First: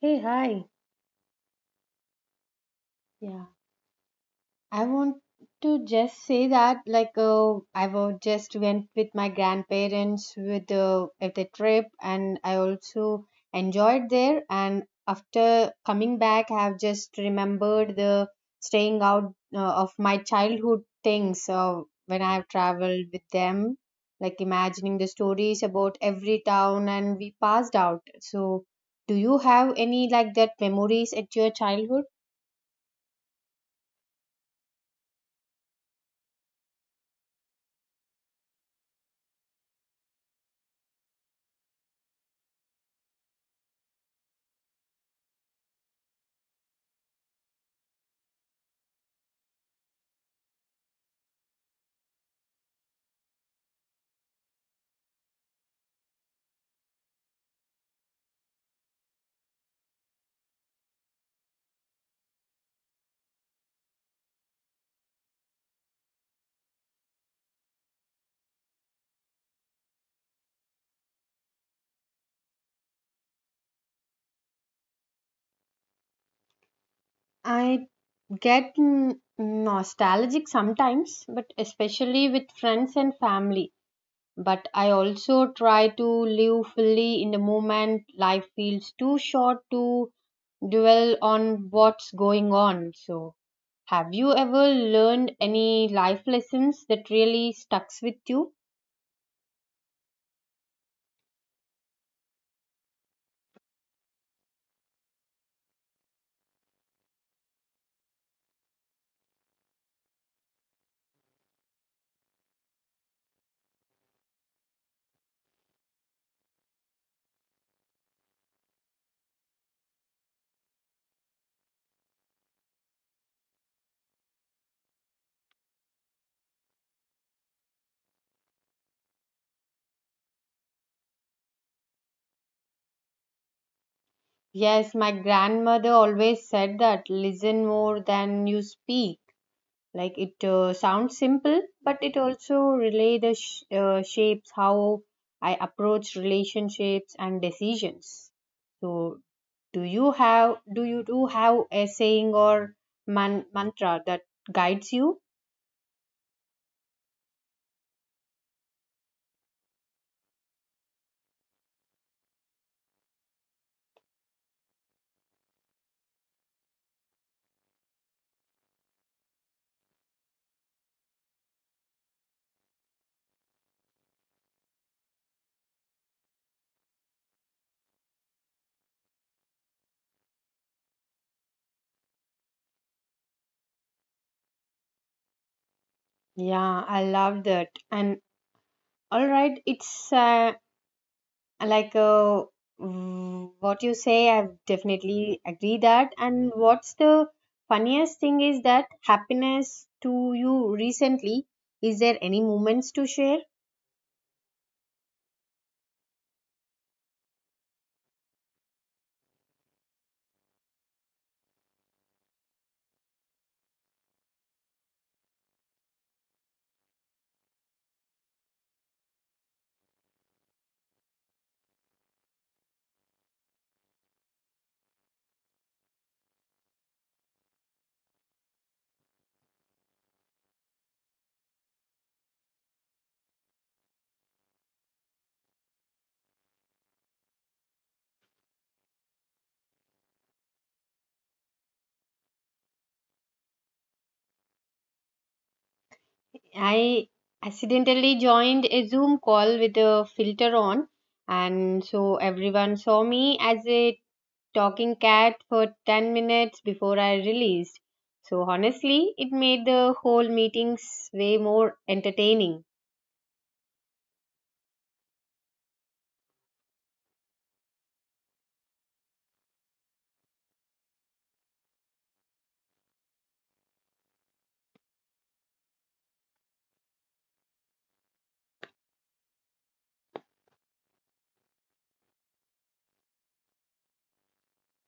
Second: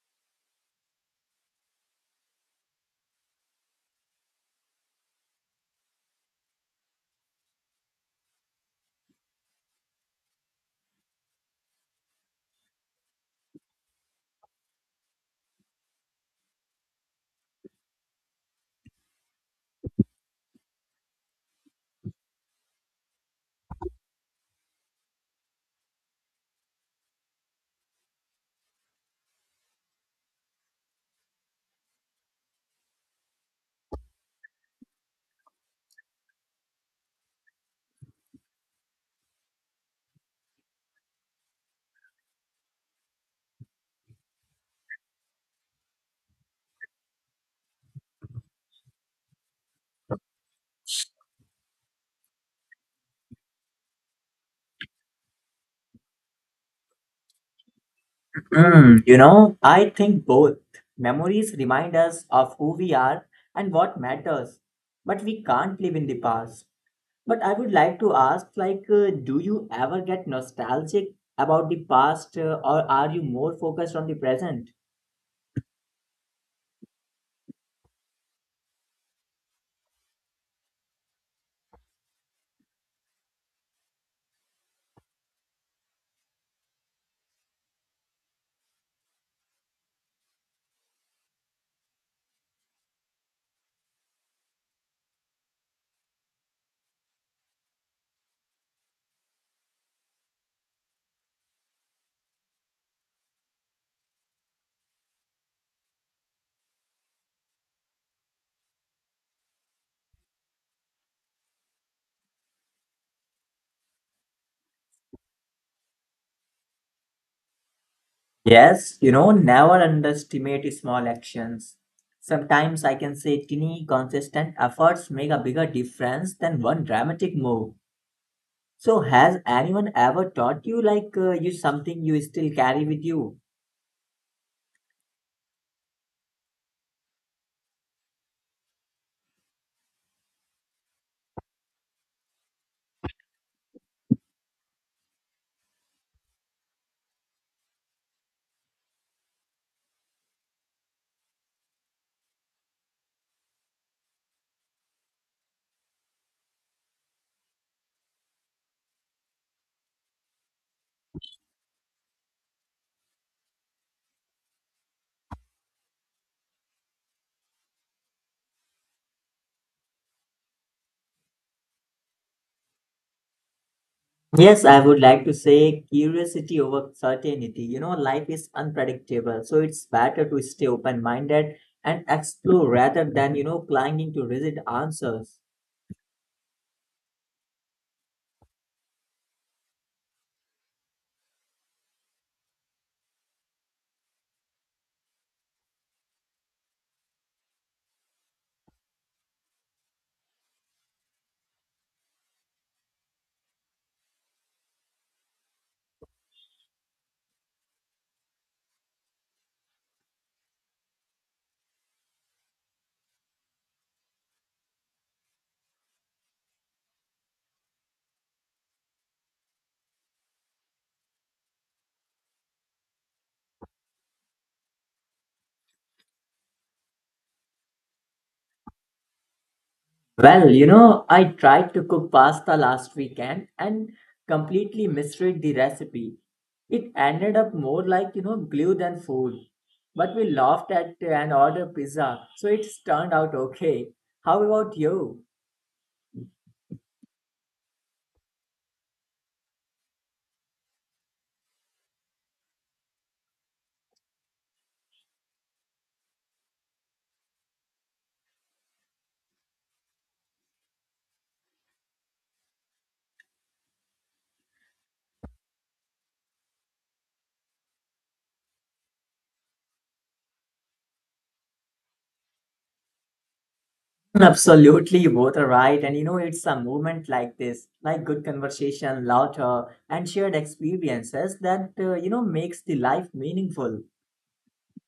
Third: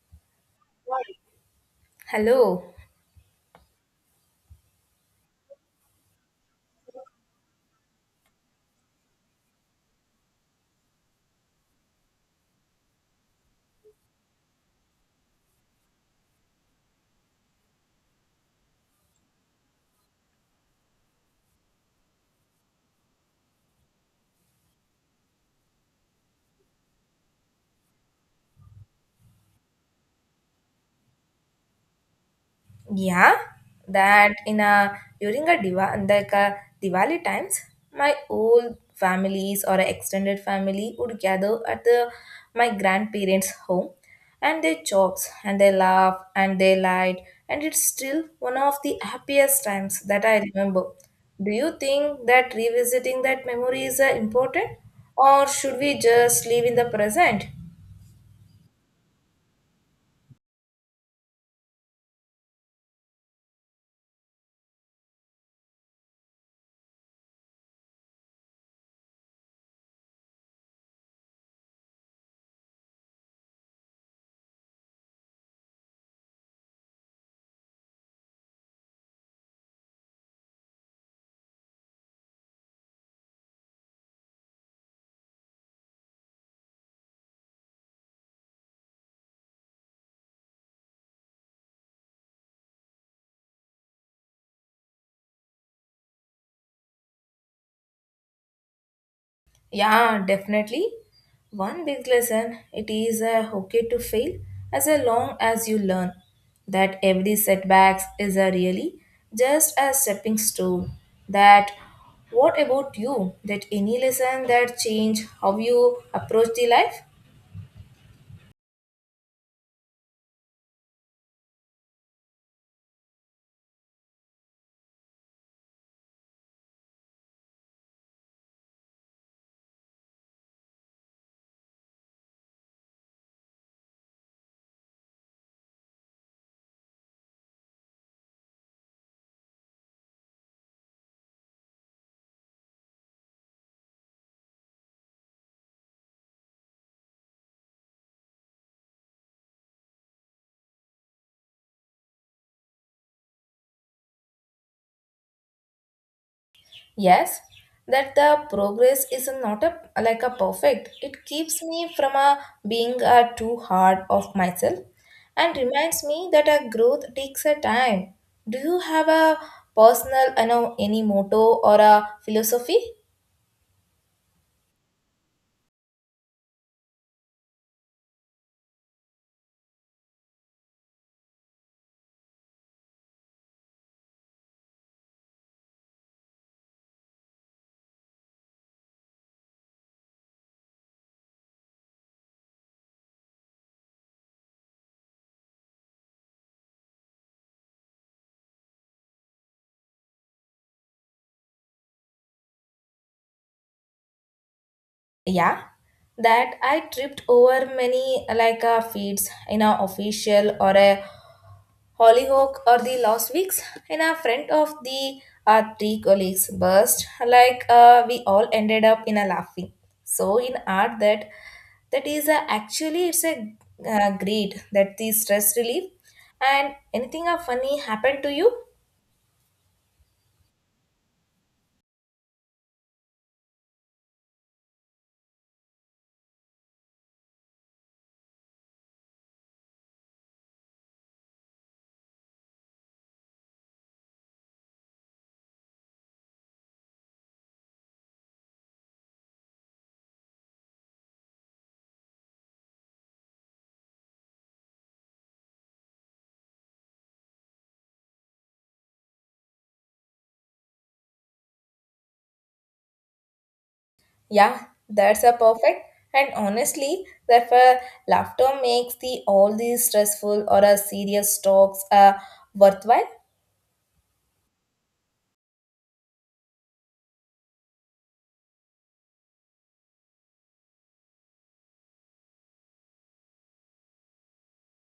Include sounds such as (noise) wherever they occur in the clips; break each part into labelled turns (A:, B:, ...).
A: Hey, hi.
B: Hello.
A: Yeah, I want to just say that I just went with my grandparents with at the trip, and I also enjoyed there, and after coming back I have just remembered the staying out of my childhood things. When I have traveled with them, like imagining the stories about every town and we passed out. So, do you have any like that memories at your childhood?
B: Yeah, that in a during a diva like a Diwali times, my old families or a extended family would gather at the my grandparents' home, and they chops and they laugh and they light, and it's still one of the happiest times that I remember. Do you think that revisiting that memory is important, or should we just live in the present?
C: Mm, you know, I think both. Memories remind us of who we are and what matters, but we can't live in the past. But I would like to ask, like, do you ever get nostalgic about the past, or are you more focused on the present?
A: I get nostalgic sometimes, but especially with friends and family. But I also try to live fully in the moment. Life feels too short to dwell on what's going on. So, have you ever learned any life lessons that really stucks with you?
B: Yeah, definitely. One big lesson it is okay to fail as long as you learn that every setback is a really just a stepping stone. That what about you? That any lesson that change how you approach the life?
C: Yes, you know, never underestimate small actions. Sometimes I can say tiny, consistent efforts make a bigger difference than one dramatic move. So, has anyone ever taught you like you something you still carry with you?
A: Yes, my grandmother always said that listen more than you speak. It sounds simple but it also relay the shapes how I approach relationships and decisions. So, do you do have a saying or mantra that guides you?
B: Yes, that the progress is not a like a perfect. It keeps me from a being a too hard of myself and reminds me that a growth takes a time. Do you have a personal any motto or a philosophy?
C: Yes, I would like to say curiosity over certainty. You know, life is unpredictable, so it's better to stay open minded and explore rather than, you know, clinging to rigid answers.
A: Yeah, I love that. And all right, like uh, what you say, I definitely agree that. And what's the funniest thing is that happiness to you recently? Is there any moments to share?
B: Yeah. That I tripped over many like a feeds in a official or a Hollyhock or the Lost Weeks, and a friend of the our three colleagues burst like we all ended up in a laughing. So in art that that is a, actually it's a great that the stress relief and anything a funny happened to you?
C: Well, you know, I tried to cook pasta last weekend and completely misread the recipe. It ended up more like, you know, glue than food. But we laughed at and ordered pizza, so it's turned out okay. How about you?
A: I accidentally joined a Zoom call with a filter on, and so everyone saw me as a talking cat for 10 minutes before I released. So honestly, it made the whole meetings way more entertaining.
B: Yeah, that's a perfect. And honestly, therefore, laughter makes the all these stressful or a serious talks worthwhile.
C: (laughs) Absolutely, both are right. And you know, it's a movement like this, like good conversation, laughter, and shared experiences that, you know, makes the life meaningful.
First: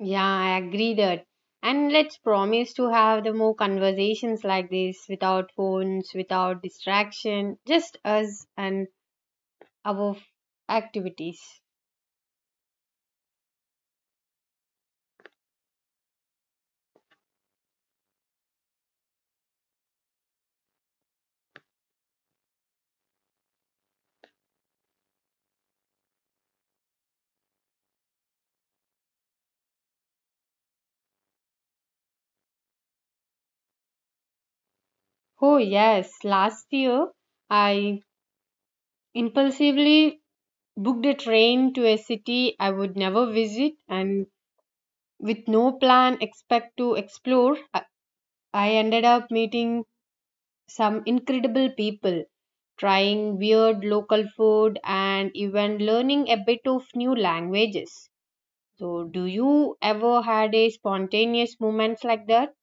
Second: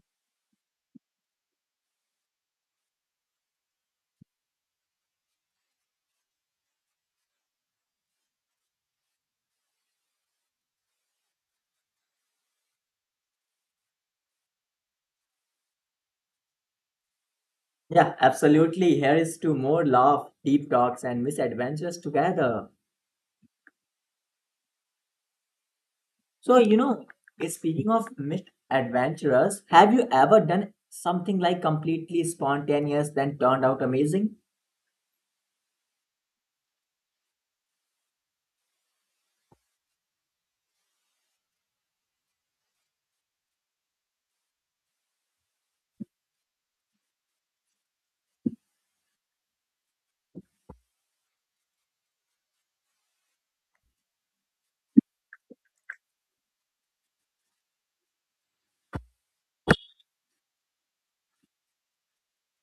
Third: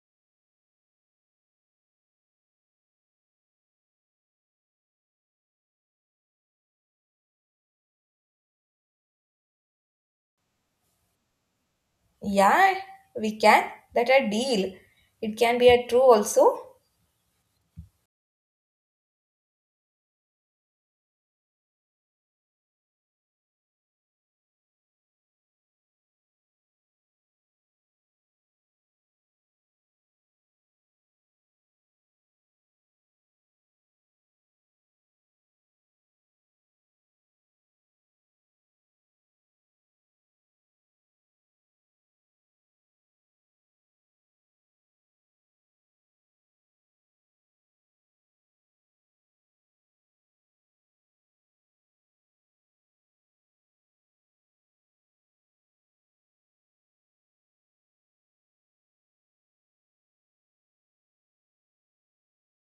A: Yeah, I agree that. And let's promise to have the more conversations like this without phones, without distraction, just us and our f- activities.
B: Yeah, we can. That a deal. It can be a true also.
C: Yeah, absolutely. Here is to more love, deep talks, and misadventures together. So, you know, speaking of misadventures, have you ever done something like completely spontaneous then turned out amazing?
A: Oh, yes, last year I impulsively booked a train to a city I would never visit and with no plan, expect to explore. I ended up meeting some incredible people, trying weird local food, and even learning a bit of new languages. So, do you ever had a spontaneous moments like that?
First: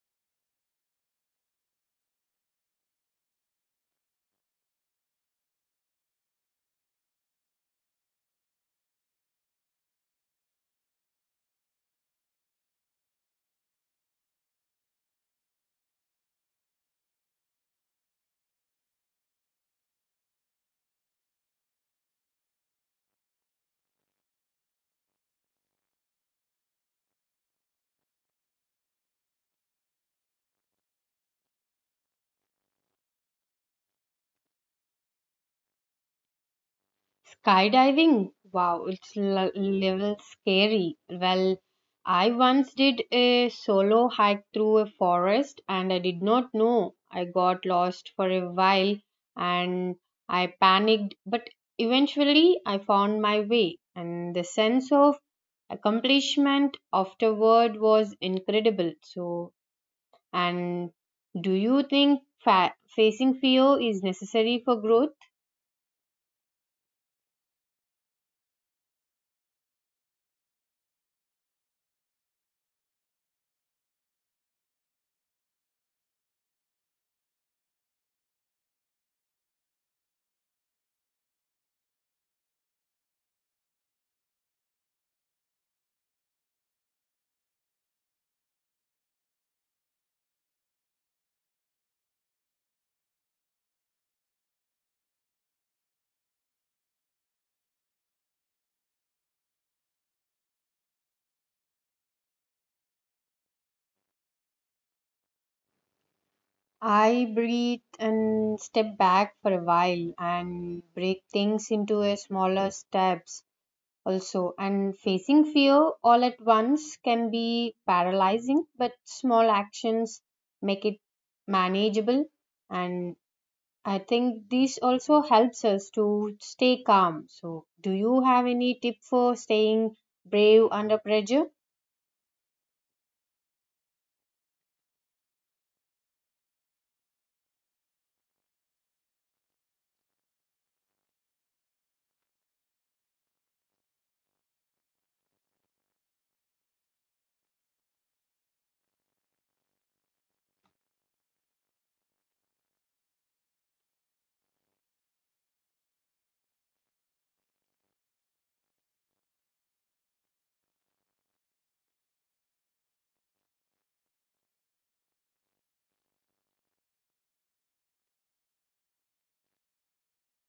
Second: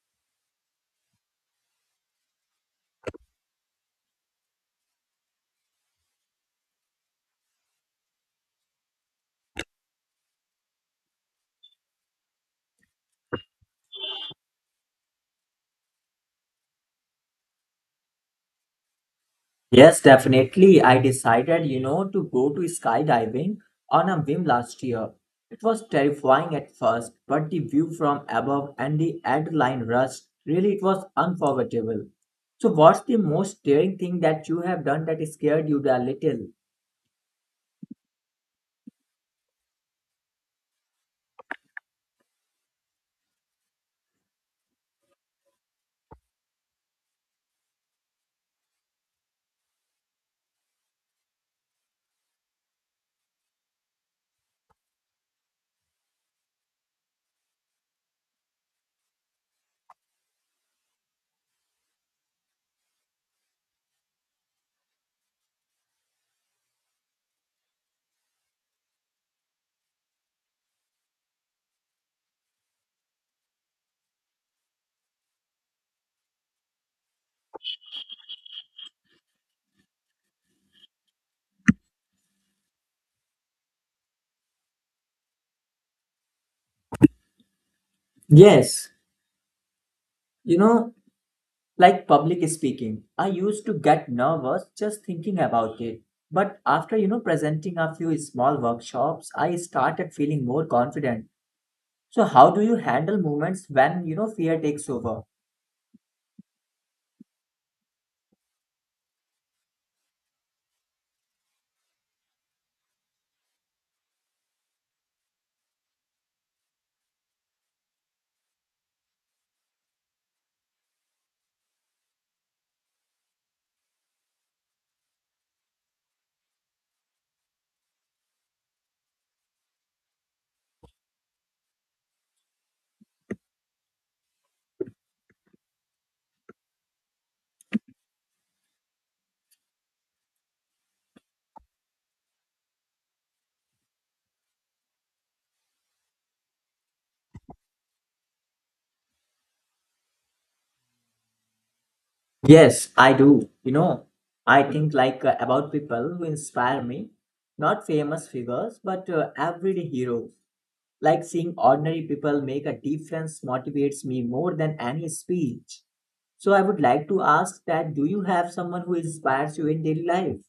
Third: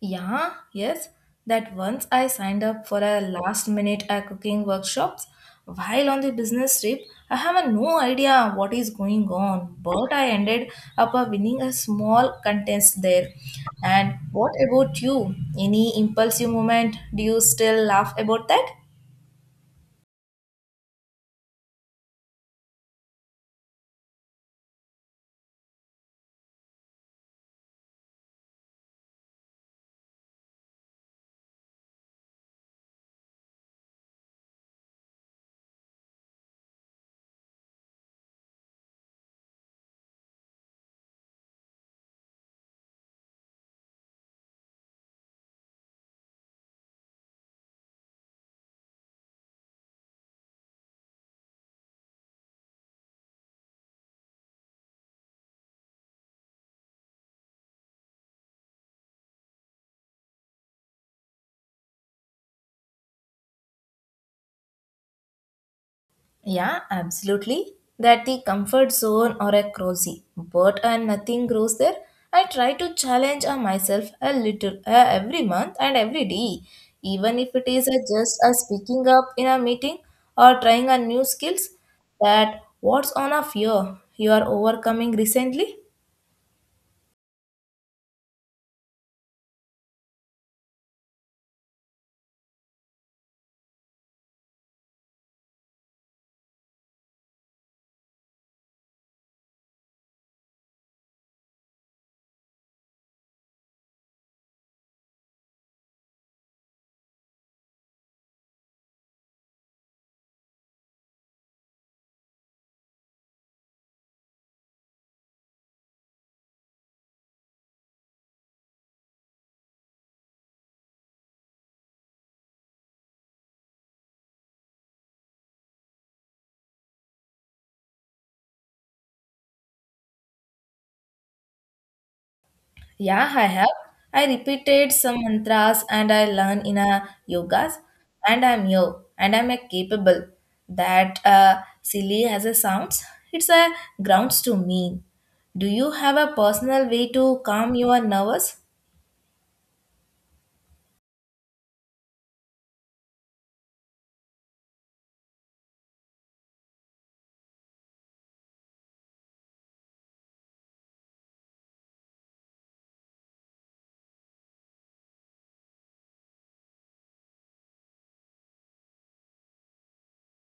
B: Yeah, yes, that once I signed up for a last minute cooking workshops while on the business trip, I have a no idea what is going on, but I ended up winning a small contest there. And what about you? Any impulsive moment? Do you still laugh about that?
C: Yes, definitely. I decided, you know, to go to skydiving on a whim last year. It was terrifying at first, but the view from above and the adrenaline rush, really, it was unforgettable. So, what's the most daring thing that you have done that scared you a little?
A: Skydiving? Wow, it's little scary. Well, I once did a solo hike through a forest and I did not know. I got lost for a while, and I panicked, but eventually I found my way. And the sense of accomplishment afterward was incredible. So, and do you think facing fear is necessary for growth?
B: Yeah, absolutely. That the comfort zone or a cozy, but and nothing grows there. I try to challenge myself a little every month and every day, even if it is just speaking up in a meeting or trying a new skills. That what's on a fear you are overcoming recently.
C: Yes, you know, like public speaking. I used to get nervous just thinking about it. But after, you know, presenting a few small workshops, I started feeling more confident. So how do you handle moments when you know fear takes over?
A: I breathe and step back for a while and break things into a smaller steps also, and facing fear all at once can be paralyzing, but small actions make it manageable. And I think this also helps us to stay calm. So, do you have any tip for staying brave under pressure?
B: Yeah, I have. I repeated some mantras and I learned in a yogas and I'm yo and I'm a capable. That silly has a sounds. It's a grounds to me. Do you have a personal way to calm your nervous?
C: Yes, I do. You know, I think like about people who inspire me, not famous figures, but everyday heroes. Like seeing ordinary people make a difference motivates me more than any speech. So I would like to ask that do you have someone who inspires you in daily life?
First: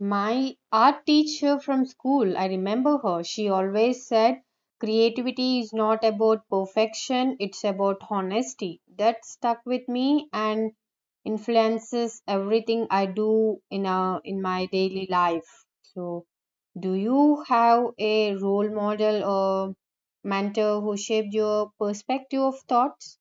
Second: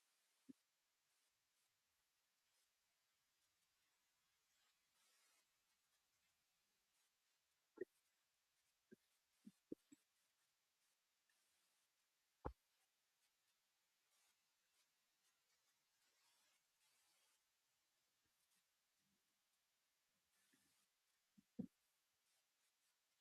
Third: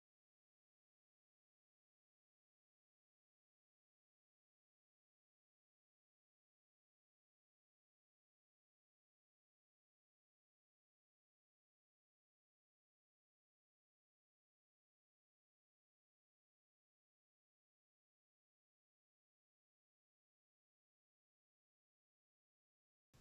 A: My art teacher from school, I remember her. She always said creativity is not about perfection, it's about honesty. That stuck with me and influences everything I do in my daily life. So, do you have a role model or mentor who shaped your perspective of thoughts?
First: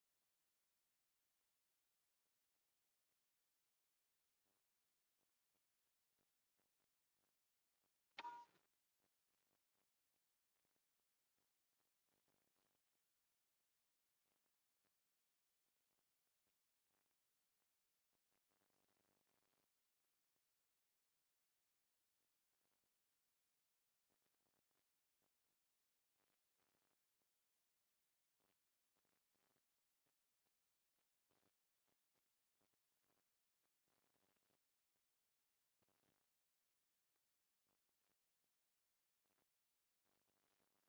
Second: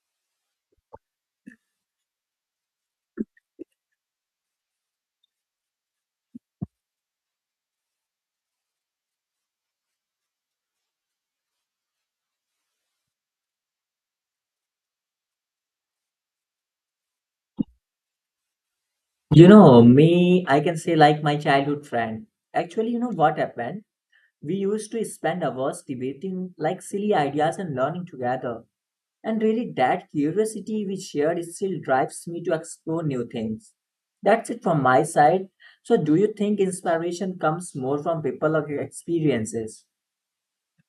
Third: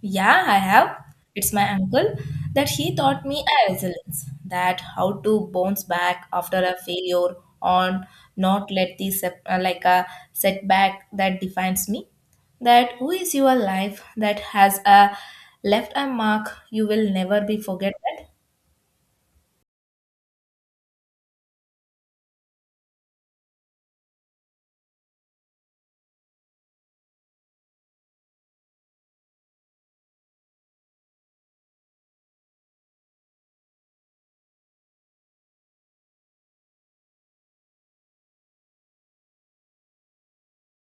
B: Yeah, I have. It's my uncle that he taught me a resilience, that how to bounce back after a failure or not let the like a setback that defines me. That who is your life that has a left a mark you will never be forget that.
C: You know, me, I can say like my childhood friend. Actually, you know what happened? We used to spend hours debating like silly ideas and learning together. And really, that curiosity we shared still drives me to explore new things. That's it from my side. So, do you think inspiration comes more from people of your experiences?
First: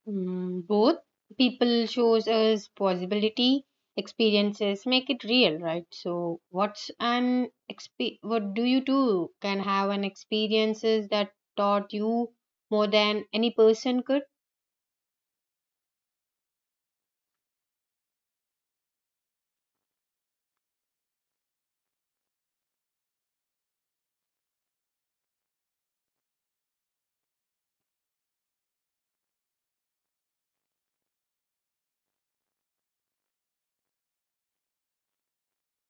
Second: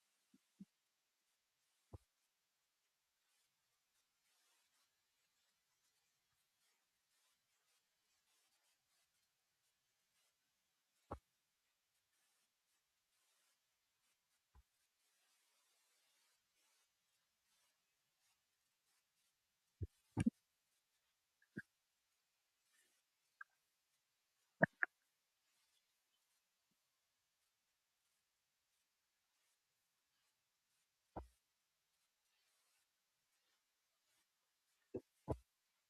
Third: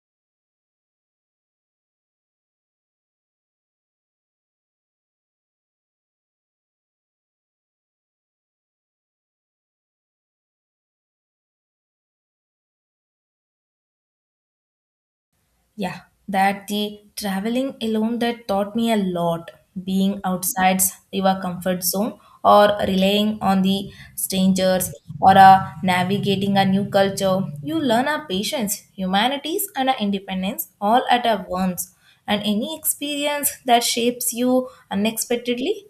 A: Mm, both. People shows us possibility, experiences make it real, right? So what's an exp what do you do can have an experiences that taught you more than any person could.
B: Yeah, that the traveling alone that taught me a lot. Being outside your comfort zone or relying on the strangers or navigating a new culture, you learn our patience, humanities, and our independence all at a once. And any experience that shapes you unexpectedly.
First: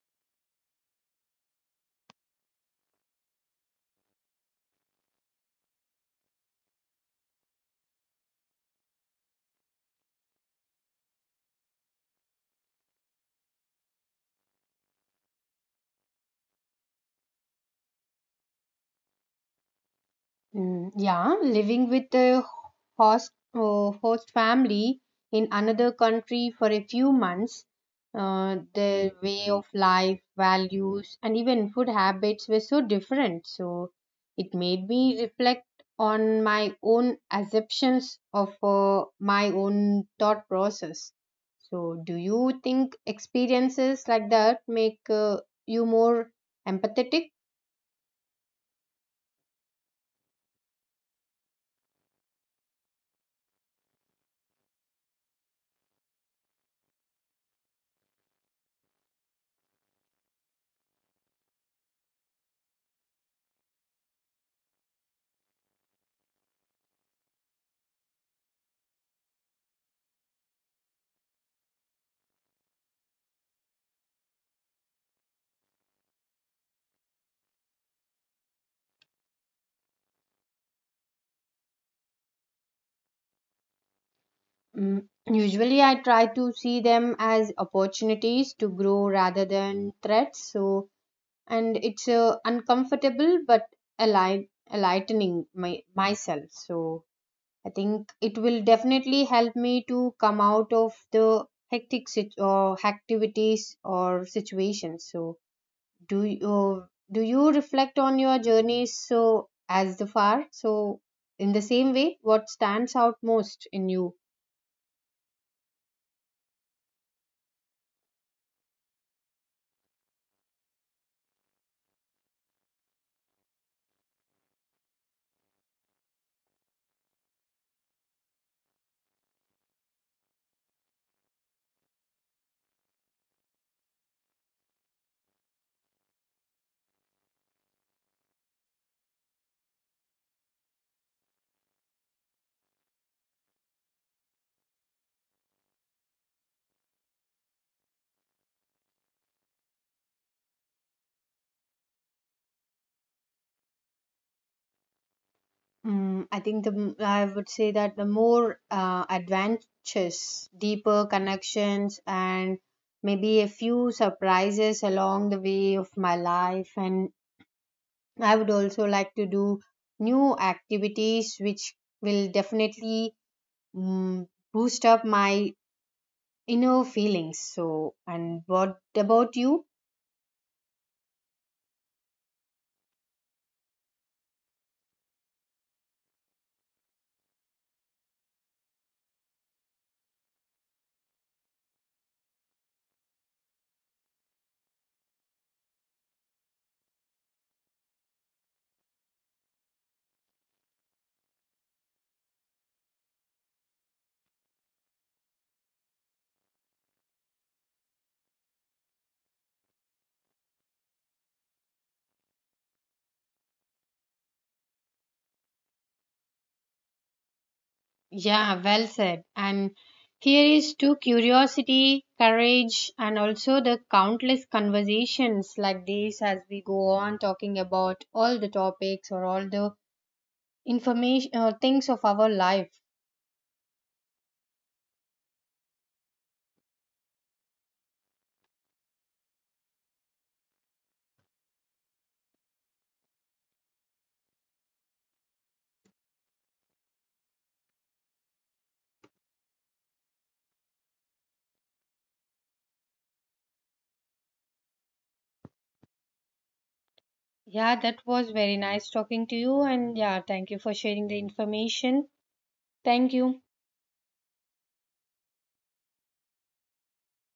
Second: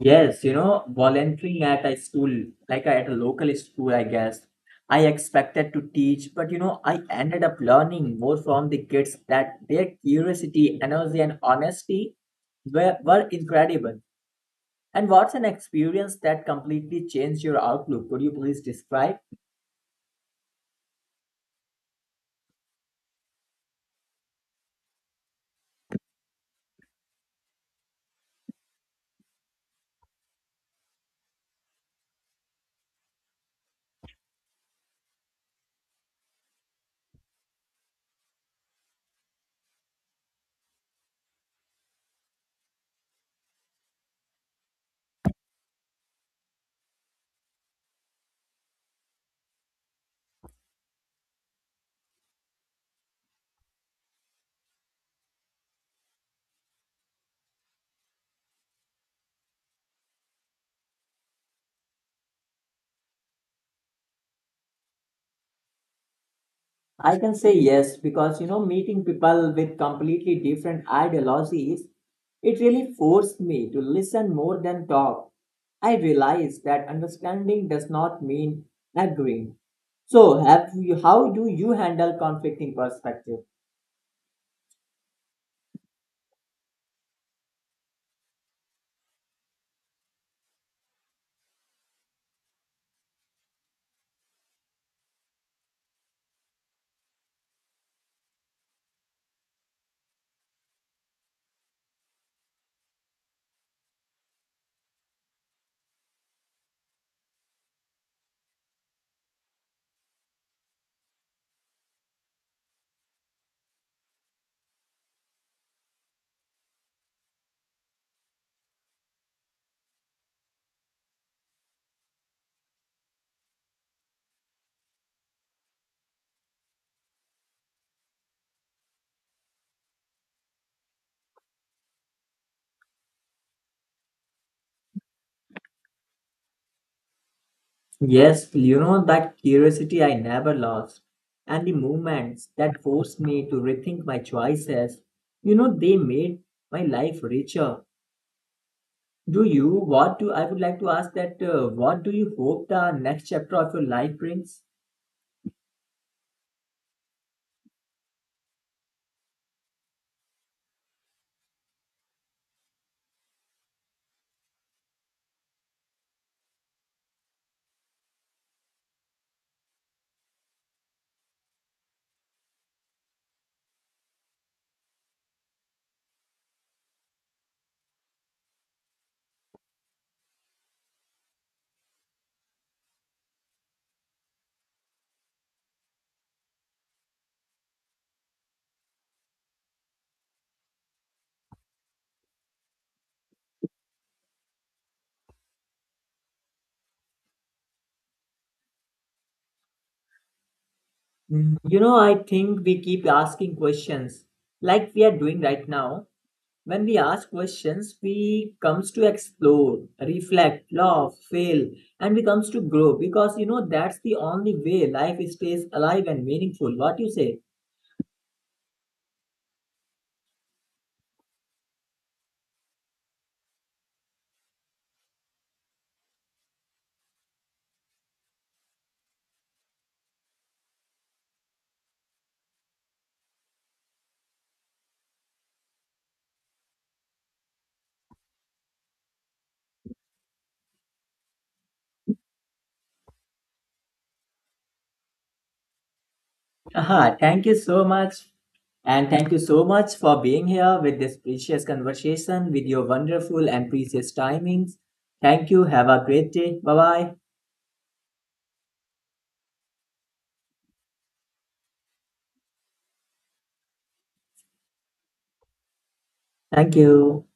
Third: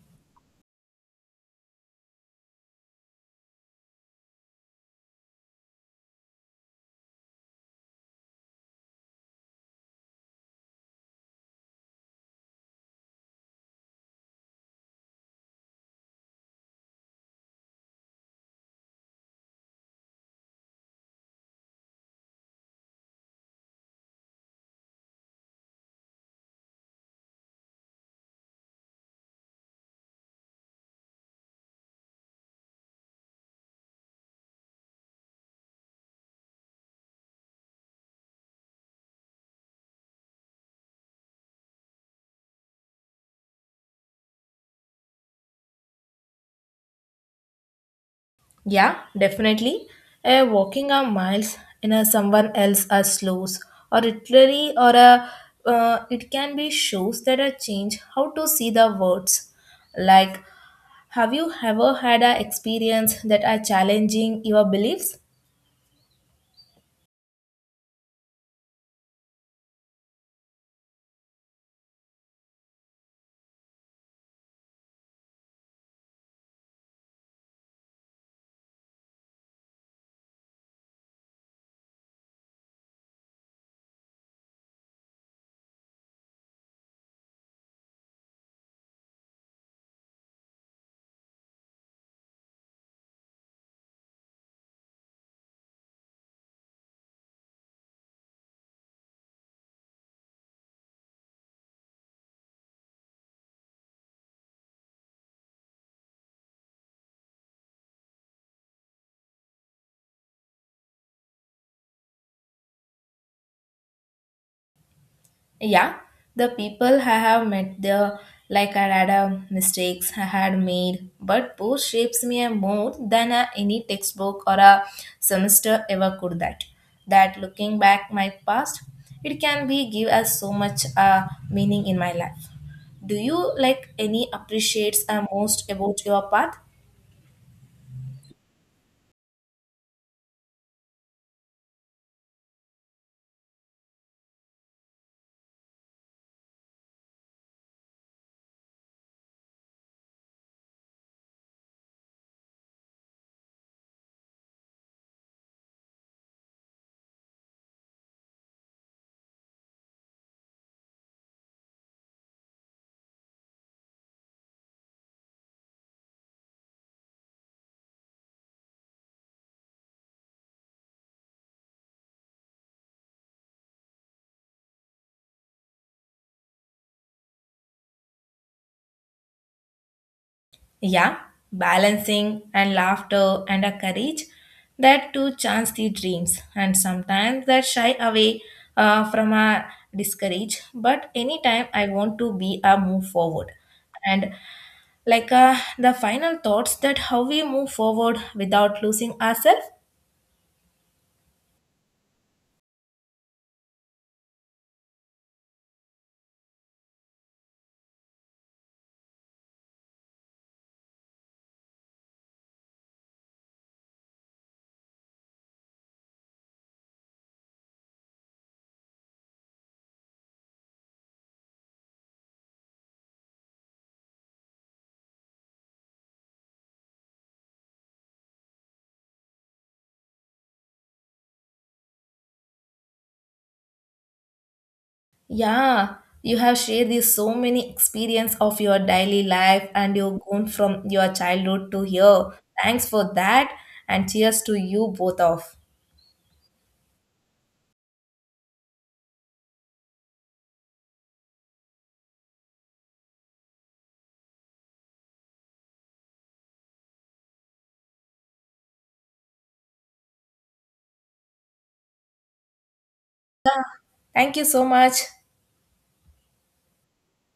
C: Yes, you know, volunteering at a school, like at a local school, I guess. I expected to teach, but you know, I ended up learning more from the kids that their curiosity, energy, and honesty were incredible. And what's an experience that completely changed your outlook? Could you please describe?
A: Mm, yeah, living with a host host family in another country for a few months. Their way of life, values, and even food habits were so different. So it made me reflect on my own assumptions of my own thought process. So, do you think experiences like that make you more empathetic?
B: Yeah, definitely. Walking a miles in a someone else a slows or literally or a it can be shows that a change how to see the words. Like, have you ever had a experience that are challenging your beliefs?
C: I can say yes, because you know, meeting people with completely different ideologies, it really forced me to listen more than talk. I realized that understanding does not mean agreeing. So, how do you handle conflicting perspectives?
A: Mm, usually, I try to see them as opportunities to grow rather than threats. So, and it's uncomfortable but enlightening myself. So, I think it will definitely help me to come out of the hectic or activities or situations. So, do you do you reflect on your journeys so as the far? So, in the same way, what stands out most in you?
B: Yeah, the people I have met there, like I had a mistakes I had made, but both shapes me more than a, any textbook or a semester ever could. That looking back my past, it can be give us so much meaning in my life. Do you like any appreciates most about your path?
C: Yes, you know that curiosity I never lost, and the moments that forced me to rethink my choices, you know, they made my life richer. Do you? What do I would like to ask that? What do you hope the next chapter of your life brings?
A: Mm, I think I would say that the more adventures, deeper connections, and maybe a few surprises along the way of my life. And I would also like to do new activities, which will definitely, mm, boost up my inner feelings. So, and what about you?
B: Yeah, balancing and laughter and a courage that to chance the dreams and sometimes that shy away from a discourage. But anytime I want to be a move forward and the final thoughts that how we move forward without losing ourselves.
C: Mm, you know, I think we keep asking questions like we are doing right now. When we ask questions, we comes to explore, reflect, laugh, fail, and we comes to grow because you know that's the only way life stays alive and meaningful. What you say?
A: Yeah, well said. And here is to curiosity, courage, and also the countless conversations like this as we go on talking about all the topics or all the information or things of our life.
B: Yeah, you have shared this so many experience of your daily life and you've gone from your childhood to here. Thanks for that and cheers to you both of.
C: Aha, thank you so much. And thank you so much for being here with this precious conversation, with your wonderful and precious timings. Thank you. Have a great day. Bye bye.
A: Yeah, that was very nice talking to you. And yeah, thank you for sharing the information. Thank you.
B: Thank you so much.
C: Thank you.